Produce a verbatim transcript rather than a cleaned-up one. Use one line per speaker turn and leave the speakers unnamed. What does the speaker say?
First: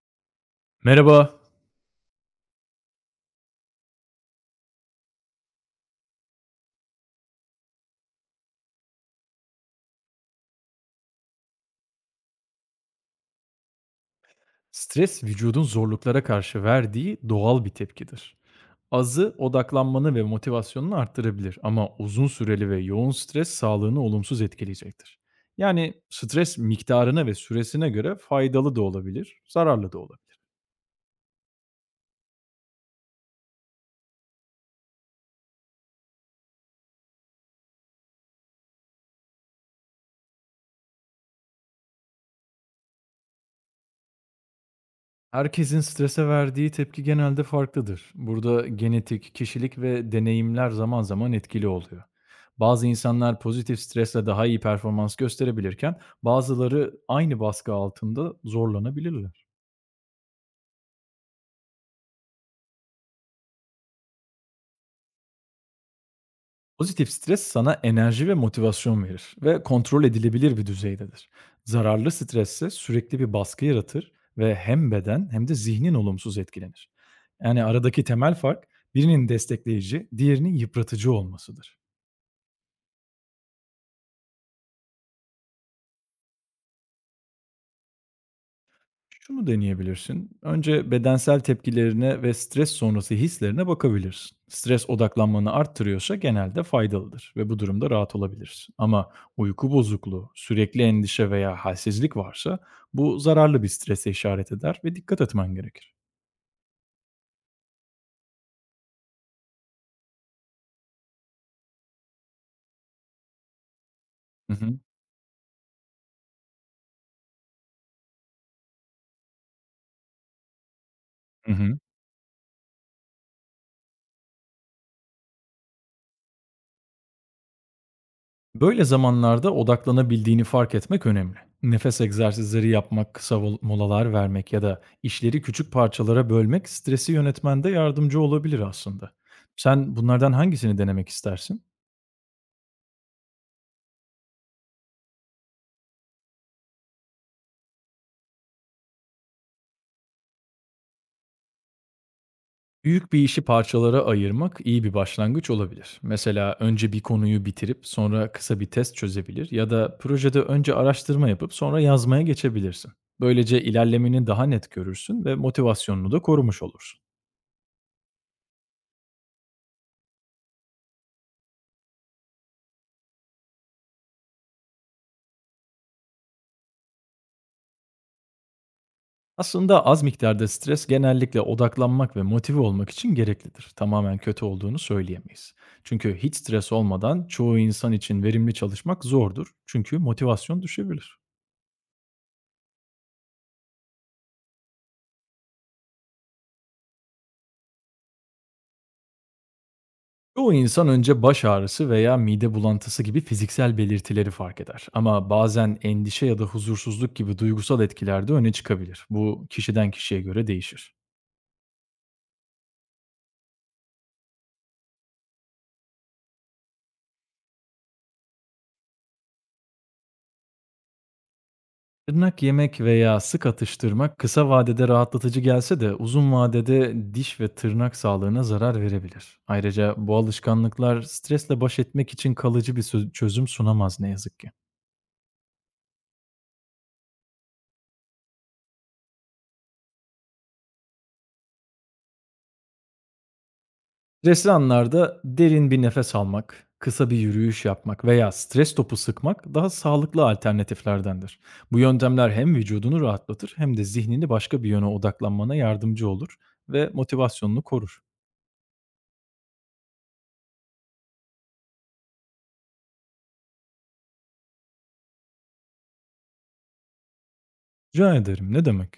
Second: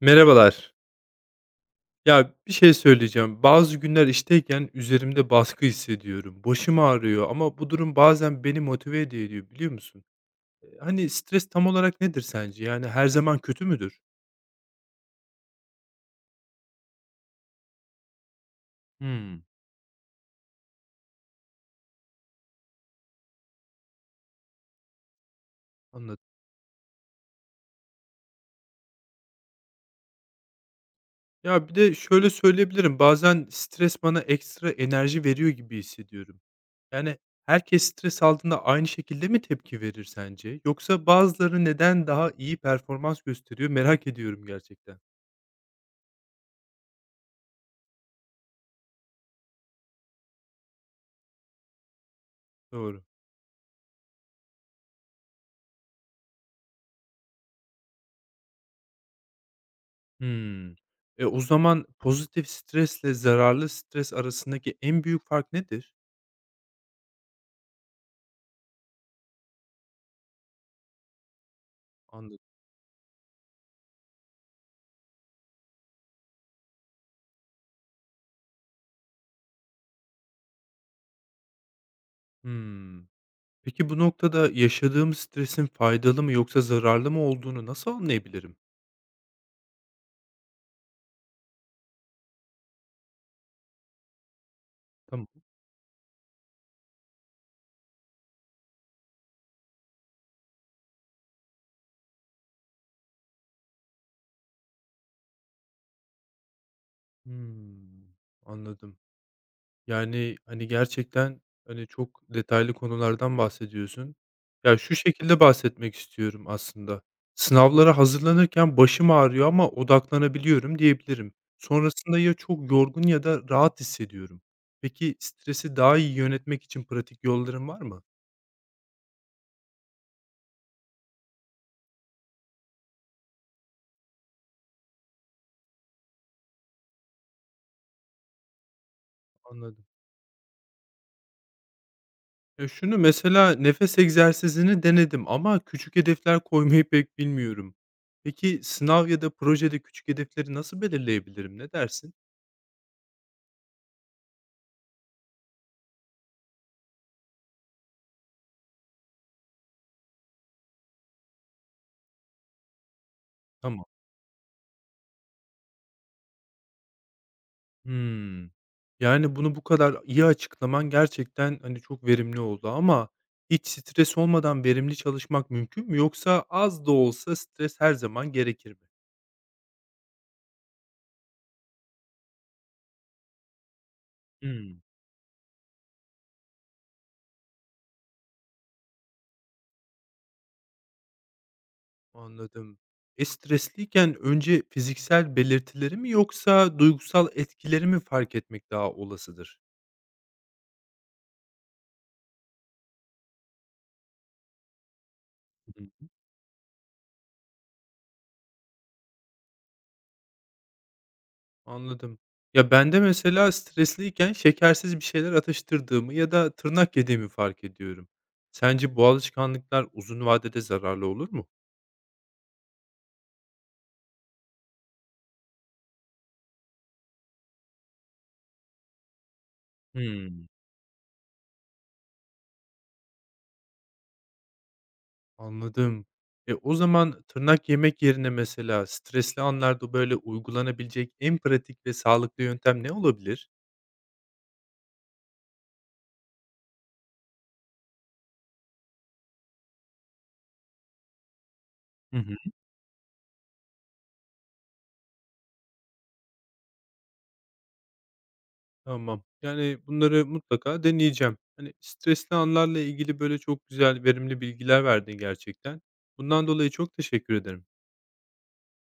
Merhabalar.
Merhaba.
Ya bir şey söyleyeceğim. Bazı günler işteyken üzerimde baskı hissediyorum. Başım ağrıyor ama bu durum bazen beni motive ediyor diyor, biliyor musun? E, Hani stres tam olarak nedir sence? Yani her zaman kötü müdür?
Stres vücudun zorluklara karşı verdiği doğal bir tepkidir. Azı
Hmm,
odaklanmanı ve motivasyonunu arttırabilir ama uzun süreli ve yoğun stres sağlığını olumsuz etkileyecektir. Yani
Anladım.
stres miktarına ve süresine göre faydalı da olabilir, zararlı da olabilir.
Ya bir de şöyle söyleyebilirim. Bazen stres bana ekstra enerji veriyor gibi hissediyorum. Yani herkes stres altında aynı şekilde mi tepki verir sence? Yoksa bazıları neden daha iyi performans gösteriyor merak ediyorum gerçekten.
Herkesin strese verdiği tepki genelde farklıdır. Burada genetik, kişilik ve deneyimler zaman zaman etkili oluyor. Bazı
Doğru.
insanlar pozitif stresle daha iyi performans gösterebilirken bazıları aynı baskı altında zorlanabilirler.
Hımm. E, o zaman pozitif stresle zararlı stres arasındaki en büyük fark nedir?
Pozitif stres sana enerji ve motivasyon verir ve kontrol edilebilir bir düzeydedir. Zararlı
Anladım.
stres ise sürekli bir baskı yaratır ve hem beden hem de zihnin olumsuz etkilenir. Yani aradaki temel fark birinin destekleyici, diğerinin yıpratıcı olmasıdır.
Hımm. Peki bu noktada yaşadığım stresin faydalı mı yoksa zararlı mı olduğunu nasıl anlayabilirim?
Şunu deneyebilirsin. Önce bedensel tepkilerine ve stres sonrası hislerine bakabilirsin. Stres
Tamam.
odaklanmanı arttırıyorsa genelde faydalıdır ve bu durumda rahat olabilirsin. Ama uyku bozukluğu, sürekli endişe veya halsizlik varsa bu zararlı bir strese işaret eder ve dikkat etmen gerekir.
Hımm. Anladım. Yani, hani, gerçekten, hani, çok detaylı konulardan bahsediyorsun.
Hı
Ya,
hı.
şu şekilde bahsetmek istiyorum aslında. Sınavlara hazırlanırken başım ağrıyor ama odaklanabiliyorum diyebilirim.
Hı hı.
Sonrasında ya çok yorgun ya da rahat hissediyorum. Peki stresi daha iyi yönetmek için pratik yolların var mı?
Böyle zamanlarda odaklanabildiğini fark etmek önemli. Nefes egzersizleri yapmak, kısa vol- molalar vermek ya da işleri küçük parçalara bölmek stresi yönetmende yardımcı olabilir aslında.
Anladım.
Sen bunlardan hangisini denemek istersin?
Ya, şunu mesela nefes egzersizini denedim ama küçük hedefler koymayı pek bilmiyorum. Peki sınav ya da projede küçük hedefleri nasıl belirleyebilirim? Ne dersin?
Büyük bir işi parçalara ayırmak iyi bir başlangıç olabilir. Mesela önce bir konuyu bitirip sonra kısa bir test çözebilir ya da projede önce araştırma yapıp sonra yazmaya geçebilirsin. Böylece
Tamam.
ilerlemeni daha net görürsün ve motivasyonunu da korumuş olursun.
Hımm. Yani, bunu bu kadar iyi açıklaman gerçekten, hani, çok verimli oldu ama hiç stres olmadan verimli çalışmak mümkün mü yoksa az da olsa stres her zaman gerekir mi?
Aslında az miktarda stres genellikle odaklanmak ve motive olmak için gereklidir. Tamamen kötü olduğunu
Hımm.
söyleyemeyiz. Çünkü hiç stres olmadan çoğu insan için verimli çalışmak zordur. Çünkü motivasyon düşebilir.
Anladım. E, stresliyken önce fiziksel belirtileri mi yoksa duygusal etkileri mi fark etmek daha olasıdır?
Çoğu insan önce baş ağrısı veya mide bulantısı gibi fiziksel belirtileri fark eder. Ama bazen
hı.
endişe ya da huzursuzluk gibi duygusal etkiler de öne çıkabilir. Bu kişiden kişiye göre değişir.
Anladım. Ya, ben de mesela stresliyken şekersiz bir şeyler atıştırdığımı ya da tırnak yediğimi fark ediyorum. Sence bu alışkanlıklar uzun vadede zararlı olur mu?
Tırnak yemek veya sık atıştırmak kısa vadede rahatlatıcı gelse de uzun vadede diş ve tırnak sağlığına zarar verebilir. Ayrıca bu
Hımm,
alışkanlıklar stresle baş etmek için kalıcı bir sö- çözüm sunamaz ne yazık ki.
anladım. E, o zaman tırnak yemek yerine mesela stresli anlarda, böyle, uygulanabilecek en pratik ve sağlıklı yöntem ne olabilir?
Stresli anlarda derin bir nefes almak, kısa bir yürüyüş yapmak veya stres topu sıkmak daha sağlıklı alternatiflerdendir. Bu
Hı
yöntemler
hı.
hem vücudunu rahatlatır hem de zihnini başka bir yöne odaklanmana yardımcı olur ve motivasyonunu korur.
Tamam. Yani, bunları mutlaka deneyeceğim. Hani, stresli anlarla ilgili, böyle, çok güzel, verimli bilgiler verdin gerçekten. Bundan dolayı çok teşekkür ederim.
Rica ederim ne demek?